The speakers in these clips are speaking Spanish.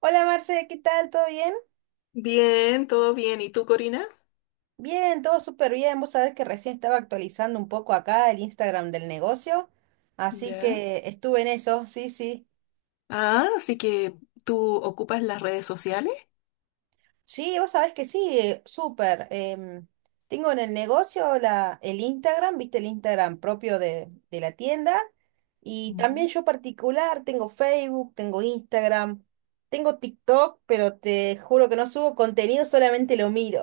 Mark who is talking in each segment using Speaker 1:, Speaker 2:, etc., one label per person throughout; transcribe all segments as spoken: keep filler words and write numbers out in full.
Speaker 1: Hola Marce, ¿qué tal? ¿Todo bien?
Speaker 2: Bien, todo bien. ¿Y tú, Corina?
Speaker 1: Bien, todo súper bien. Vos sabés que recién estaba actualizando un poco acá el Instagram del negocio, así
Speaker 2: Ya.
Speaker 1: que estuve en eso, sí, sí.
Speaker 2: Ah, así que tú ocupas las redes sociales.
Speaker 1: Sí, vos sabés que sí, eh, súper. Em, tengo en el negocio la, el Instagram, viste el Instagram propio de, de la tienda, y también
Speaker 2: Ujú.
Speaker 1: yo particular, tengo Facebook, tengo Instagram, tengo TikTok, pero te juro que no subo contenido, solamente lo miro.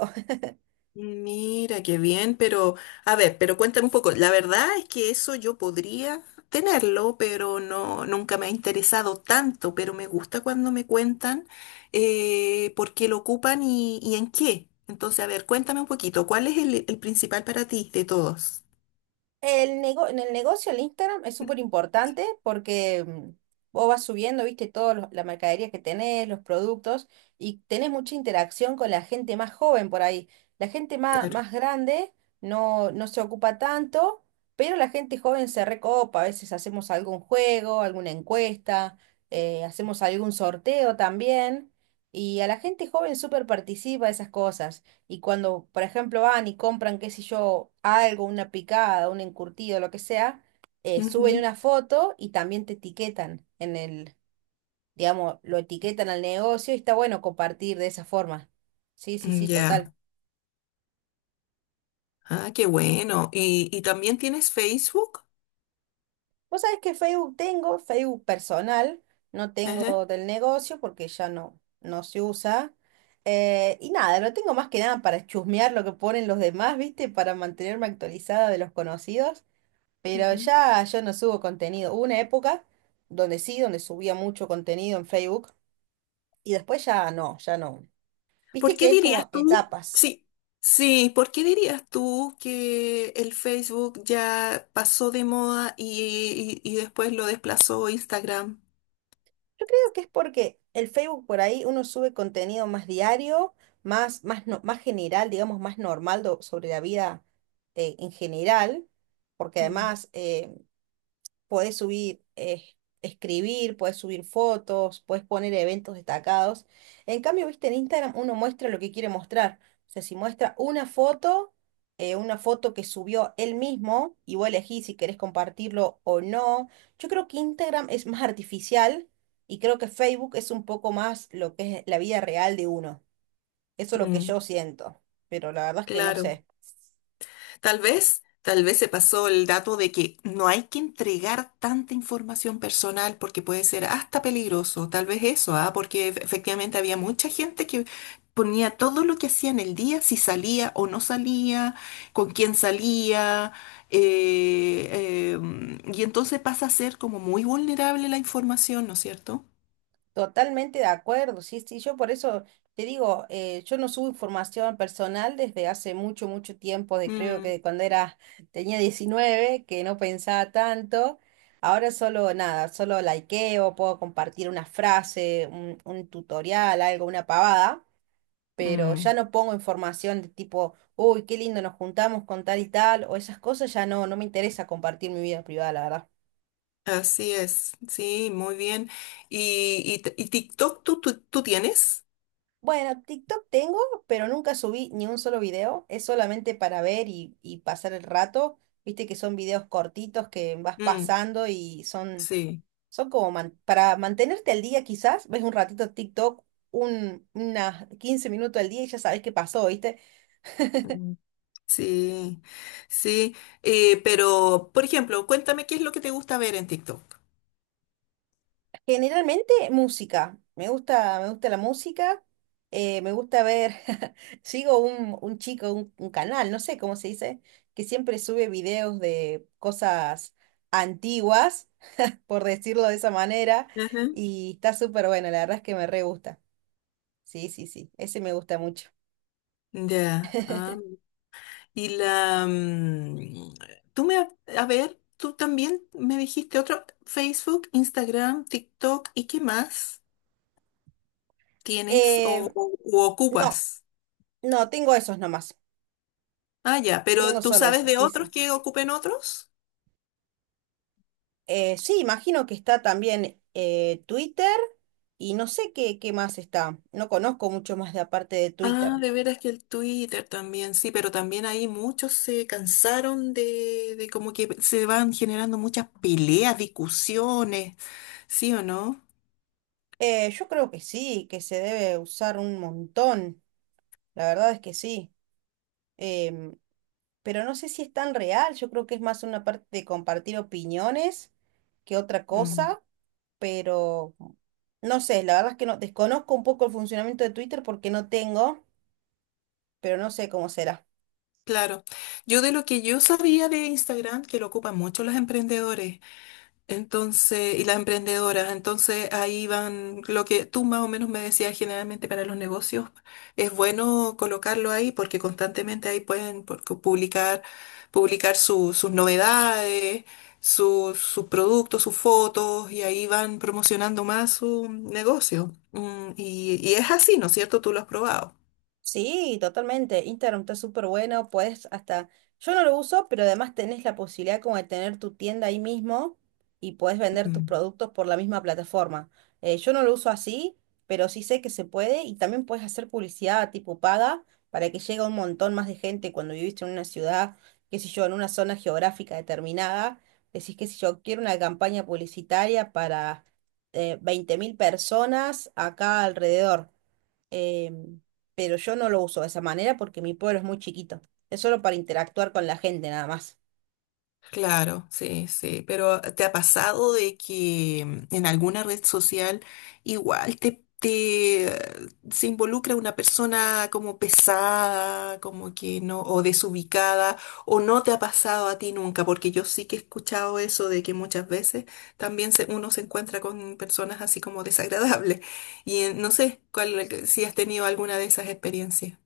Speaker 2: Mira, qué bien, pero a ver, pero cuéntame un poco. La verdad es que eso yo podría tenerlo, pero no, nunca me ha interesado tanto, pero me gusta cuando me cuentan eh, por qué lo ocupan y, y en qué. Entonces, a ver, cuéntame un poquito, ¿cuál es el, el principal para ti de todos?
Speaker 1: El nego- en el negocio, el Instagram es súper importante porque mm, vos vas subiendo, viste, toda la mercadería que tenés, los productos, y tenés mucha interacción con la gente más joven por ahí. La gente más,
Speaker 2: Claro.
Speaker 1: más grande no, no se ocupa tanto, pero la gente joven se recopa. A veces hacemos algún juego, alguna encuesta, eh, hacemos algún sorteo también, y a la gente joven súper participa de esas cosas. Y cuando, por ejemplo, van y compran, qué sé yo, algo, una picada, un encurtido, lo que sea, eh, suben
Speaker 2: Ujú.
Speaker 1: una foto y también te etiquetan en el, digamos, lo etiquetan al negocio y está bueno compartir de esa forma. Sí, sí, sí, total.
Speaker 2: Ya. Ah, qué bueno. ¿Y, y también tienes Facebook?
Speaker 1: Vos sabés que Facebook tengo, Facebook personal, no
Speaker 2: Ajá.
Speaker 1: tengo del negocio porque ya no, no se usa. Eh, y nada, lo tengo más que nada para chusmear lo que ponen los demás, ¿viste? Para mantenerme actualizada de los conocidos. Pero
Speaker 2: Ujú.
Speaker 1: ya yo no subo contenido. Hubo una época donde sí, donde subía mucho contenido en Facebook y después ya no, ya no.
Speaker 2: ¿Por
Speaker 1: Viste
Speaker 2: qué
Speaker 1: que es
Speaker 2: dirías
Speaker 1: como
Speaker 2: tú?
Speaker 1: etapas.
Speaker 2: Sí, sí, ¿por qué dirías tú que el Facebook ya pasó de moda y, y- y después lo desplazó Instagram?
Speaker 1: Yo creo que es porque el Facebook por ahí uno sube contenido más diario, más, más, no- más general, digamos, más normal do- sobre la vida eh, en general, porque
Speaker 2: Mm.
Speaker 1: además eh, podés subir, eh, escribir, podés subir fotos, podés poner eventos destacados. En cambio, viste, en Instagram uno muestra lo que quiere mostrar. O sea, si muestra una foto, eh, una foto que subió él mismo, y vos elegís si querés compartirlo o no. Yo creo que Instagram es más artificial y creo que Facebook es un poco más lo que es la vida real de uno. Eso es lo que
Speaker 2: Mm,
Speaker 1: yo siento. Pero la verdad es que no
Speaker 2: claro.
Speaker 1: sé.
Speaker 2: Tal vez, tal vez se pasó el dato de que no hay que entregar tanta información personal porque puede ser hasta peligroso, tal vez eso, ¿ah? Porque ef- efectivamente había mucha gente que ponía todo lo que hacía en el día, si salía o no salía, con quién salía, eh, eh, y entonces pasa a ser como muy vulnerable la información, ¿no es cierto?
Speaker 1: Totalmente de acuerdo, sí, sí, yo por eso te digo, eh, yo no subo información personal desde hace mucho, mucho tiempo, de creo que
Speaker 2: Mm,
Speaker 1: de cuando era, tenía diecinueve, que no pensaba tanto, ahora solo nada, solo likeo, puedo compartir una frase, un, un tutorial, algo, una pavada, pero ya
Speaker 2: mm,
Speaker 1: no pongo información de tipo, uy, qué lindo, nos juntamos con tal y tal, o esas cosas, ya no, no me interesa compartir mi vida privada, la verdad.
Speaker 2: así es, sí, muy bien. ¿Y, y t- y TikTok tú, tú, tú tienes?
Speaker 1: Bueno, TikTok tengo, pero nunca subí ni un solo video. Es solamente para ver y, y pasar el rato. Viste que son videos cortitos que vas pasando y son,
Speaker 2: Sí,
Speaker 1: son como man- para mantenerte al día quizás. Ves un ratito TikTok, un, unas quince minutos al día y ya sabes qué pasó, ¿viste?
Speaker 2: mm, sí, sí. Eh, pero, por ejemplo, cuéntame qué es lo que te gusta ver en TikTok.
Speaker 1: Generalmente música. Me gusta, me gusta la música. Eh, me gusta ver. Sigo un, un chico, un, un canal, no sé cómo se dice, que siempre sube videos de cosas antiguas, por decirlo de esa manera.
Speaker 2: Ajá.
Speaker 1: Y está súper bueno, la verdad es que me re gusta. Sí, sí, sí. Ese me gusta mucho.
Speaker 2: Ya. ah, y la... mm, tú me... ha- A ver, tú también me dijiste otro, Facebook, Instagram, TikTok, ¿y qué más tienes o,
Speaker 1: Eh,
Speaker 2: o- u
Speaker 1: no,
Speaker 2: ocupas?
Speaker 1: no, tengo esos nomás.
Speaker 2: Ah, ya, pero
Speaker 1: Tengo
Speaker 2: ¿tú
Speaker 1: solo
Speaker 2: sabes
Speaker 1: esos,
Speaker 2: de
Speaker 1: sí,
Speaker 2: otros
Speaker 1: sí.
Speaker 2: que ocupen otros?
Speaker 1: Eh, sí, imagino que está también eh, Twitter y no sé qué, qué más está. No conozco mucho más de aparte de
Speaker 2: Ah,
Speaker 1: Twitter.
Speaker 2: de veras que el Twitter también, sí, pero también ahí muchos se cansaron de, de como que se van generando muchas peleas, discusiones, ¿sí o no?
Speaker 1: Eh, yo creo que sí, que se debe usar un montón. La verdad es que sí. Em, pero no sé si es tan real. Yo creo que es más una parte de compartir opiniones que otra
Speaker 2: Mm,
Speaker 1: cosa. Pero no sé, la verdad es que no desconozco un poco el funcionamiento de Twitter porque no tengo, pero no sé cómo será.
Speaker 2: claro. Yo de lo que yo sabía de Instagram, que lo ocupan mucho los emprendedores, entonces, y las emprendedoras, entonces ahí van lo que tú más o menos me decías generalmente para los negocios, es bueno colocarlo ahí porque constantemente ahí pueden por- publicar, publicar su- sus novedades, su- sus productos, sus fotos y ahí van promocionando más su negocio. Mm, y, y es así, ¿no es cierto? Tú lo has probado.
Speaker 1: Sí, totalmente. Instagram está súper bueno, puedes hasta, yo no lo uso, pero además tenés la posibilidad como de tener tu tienda ahí mismo y podés vender tus productos por la misma plataforma. Eh, yo no lo uso así, pero sí sé que se puede y también puedes hacer publicidad tipo paga para que llegue a un montón más de gente cuando viviste en una ciudad, qué sé yo, en una zona geográfica determinada. Decís, qué sé yo, quiero una campaña publicitaria para eh, veinte mil personas acá alrededor eh, pero yo no lo uso de esa manera porque mi pueblo es muy chiquito. Es solo para interactuar con la gente nada más.
Speaker 2: Claro, sí, sí, pero ¿te ha pasado de que mm, en alguna red social igual te, te eh, se involucra una persona como pesada, como que no, o desubicada, o no te ha pasado a ti nunca? Porque yo sí que he escuchado eso de que muchas veces también se- uno se encuentra con personas así como desagradables. Y eh, no sé cuál, eh, si has tenido alguna de esas experiencias.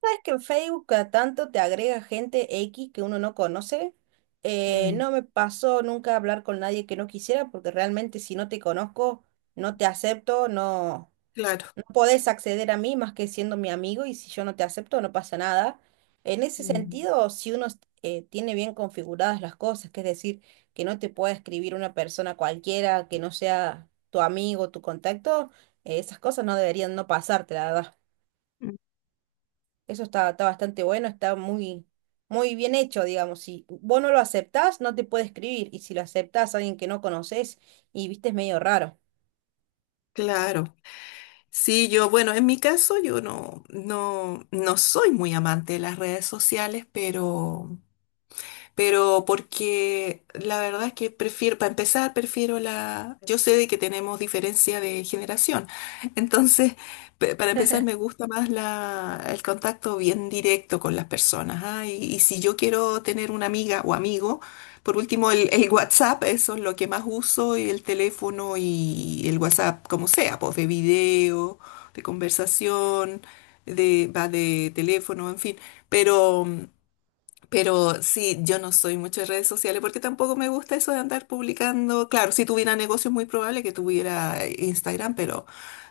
Speaker 1: ¿Sabes que en Facebook cada tanto te agrega gente X que uno no conoce? Eh,
Speaker 2: Mm,
Speaker 1: no me pasó nunca hablar con nadie que no quisiera porque realmente si no te conozco, no te acepto, no.
Speaker 2: claro,
Speaker 1: Podés acceder a mí más que siendo mi amigo y si yo no te acepto no pasa nada. En ese
Speaker 2: mm,
Speaker 1: sentido, si uno eh, tiene bien configuradas las cosas, que es decir, que no te pueda escribir una persona cualquiera que no sea tu amigo, tu contacto, eh, esas cosas no deberían no pasarte, la verdad.
Speaker 2: mm,
Speaker 1: Eso está, está bastante bueno, está muy, muy bien hecho, digamos. Si vos no lo aceptás, no te puede escribir y si lo aceptás a alguien que no conoces y viste, es medio raro.
Speaker 2: claro. Sí, yo, bueno, en mi caso yo no, no, no soy muy amante de las redes sociales, pero pero porque la verdad es que prefiero, para empezar, prefiero la... Yo sé de que tenemos diferencia de generación, entonces, pe- para empezar, me gusta más la, el contacto bien directo con las personas, ¿ah? Y, y si yo quiero tener una amiga o amigo, por último, el, el WhatsApp, eso es lo que más uso, y el teléfono y el WhatsApp, como sea, pues de video, de conversación, de, va de teléfono, en fin, pero... mm, pero sí, yo no soy mucho de redes sociales porque tampoco me gusta eso de andar publicando. Claro, si tuviera negocios, muy probable que tuviera eh, Instagram, pero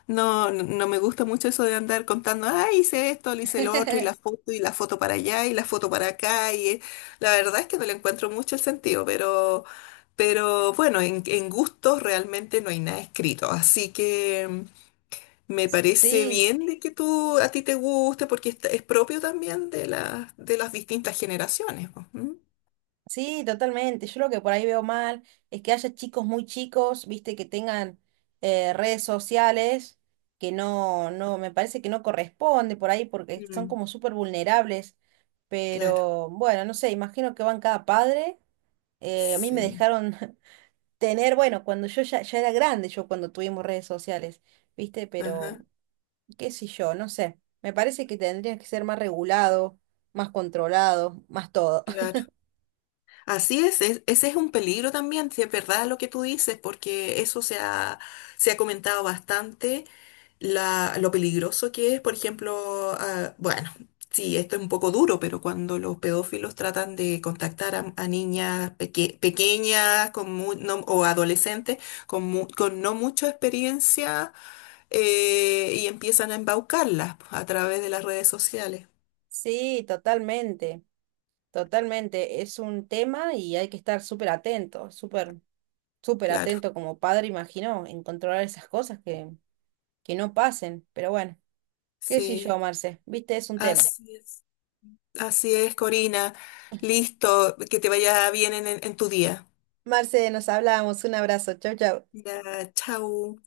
Speaker 2: no, no no me gusta mucho eso de andar contando, ah, hice esto, le hice lo otro, y la foto, y la foto para allá, y la foto para acá. Y eh, la verdad es que no le encuentro mucho el sentido, pero, pero bueno, en, en gustos realmente no hay nada escrito. Así que. Mm, me parece
Speaker 1: Sí.
Speaker 2: bien de que tú a ti te guste porque esta- es propio también de las de las distintas generaciones. Po. ¿Mm?
Speaker 1: Sí, totalmente. Yo lo que por ahí veo mal es que haya chicos muy chicos, viste, que tengan eh, redes sociales, que no, no, me parece que no corresponde por ahí porque son
Speaker 2: Mm.
Speaker 1: como súper vulnerables.
Speaker 2: Claro,
Speaker 1: Pero bueno, no sé, imagino que van cada padre. Eh, a mí me
Speaker 2: sí,
Speaker 1: dejaron tener, bueno, cuando yo ya, ya era grande, yo cuando tuvimos redes sociales, viste, pero
Speaker 2: ajá,
Speaker 1: qué sé yo, no sé. Me parece que tendría que ser más regulado, más controlado, más todo.
Speaker 2: claro. Así es, es- ese es un peligro también, si es verdad lo que tú dices, porque eso se ha, se ha comentado bastante la- lo peligroso que es, por ejemplo, ah, bueno, sí, esto es un poco duro, pero cuando los pedófilos tratan de contactar a, a niñas peque- pequeñas con mu- no- o adolescentes con, mu- con no mucha experiencia eh, y empiezan a embaucarlas a través de las redes sociales,
Speaker 1: Sí, totalmente, totalmente. Es un tema y hay que estar súper atento, súper, súper
Speaker 2: claro,
Speaker 1: atento como padre, imagino, en controlar esas cosas que, que no pasen. Pero bueno, qué sé
Speaker 2: sí,
Speaker 1: yo, Marce, viste, es un tema.
Speaker 2: así es, así es, Corina, listo, que te vaya bien en, en en tu día.
Speaker 1: Marce, nos hablamos, un abrazo, chau, chau.
Speaker 2: Ya, chau.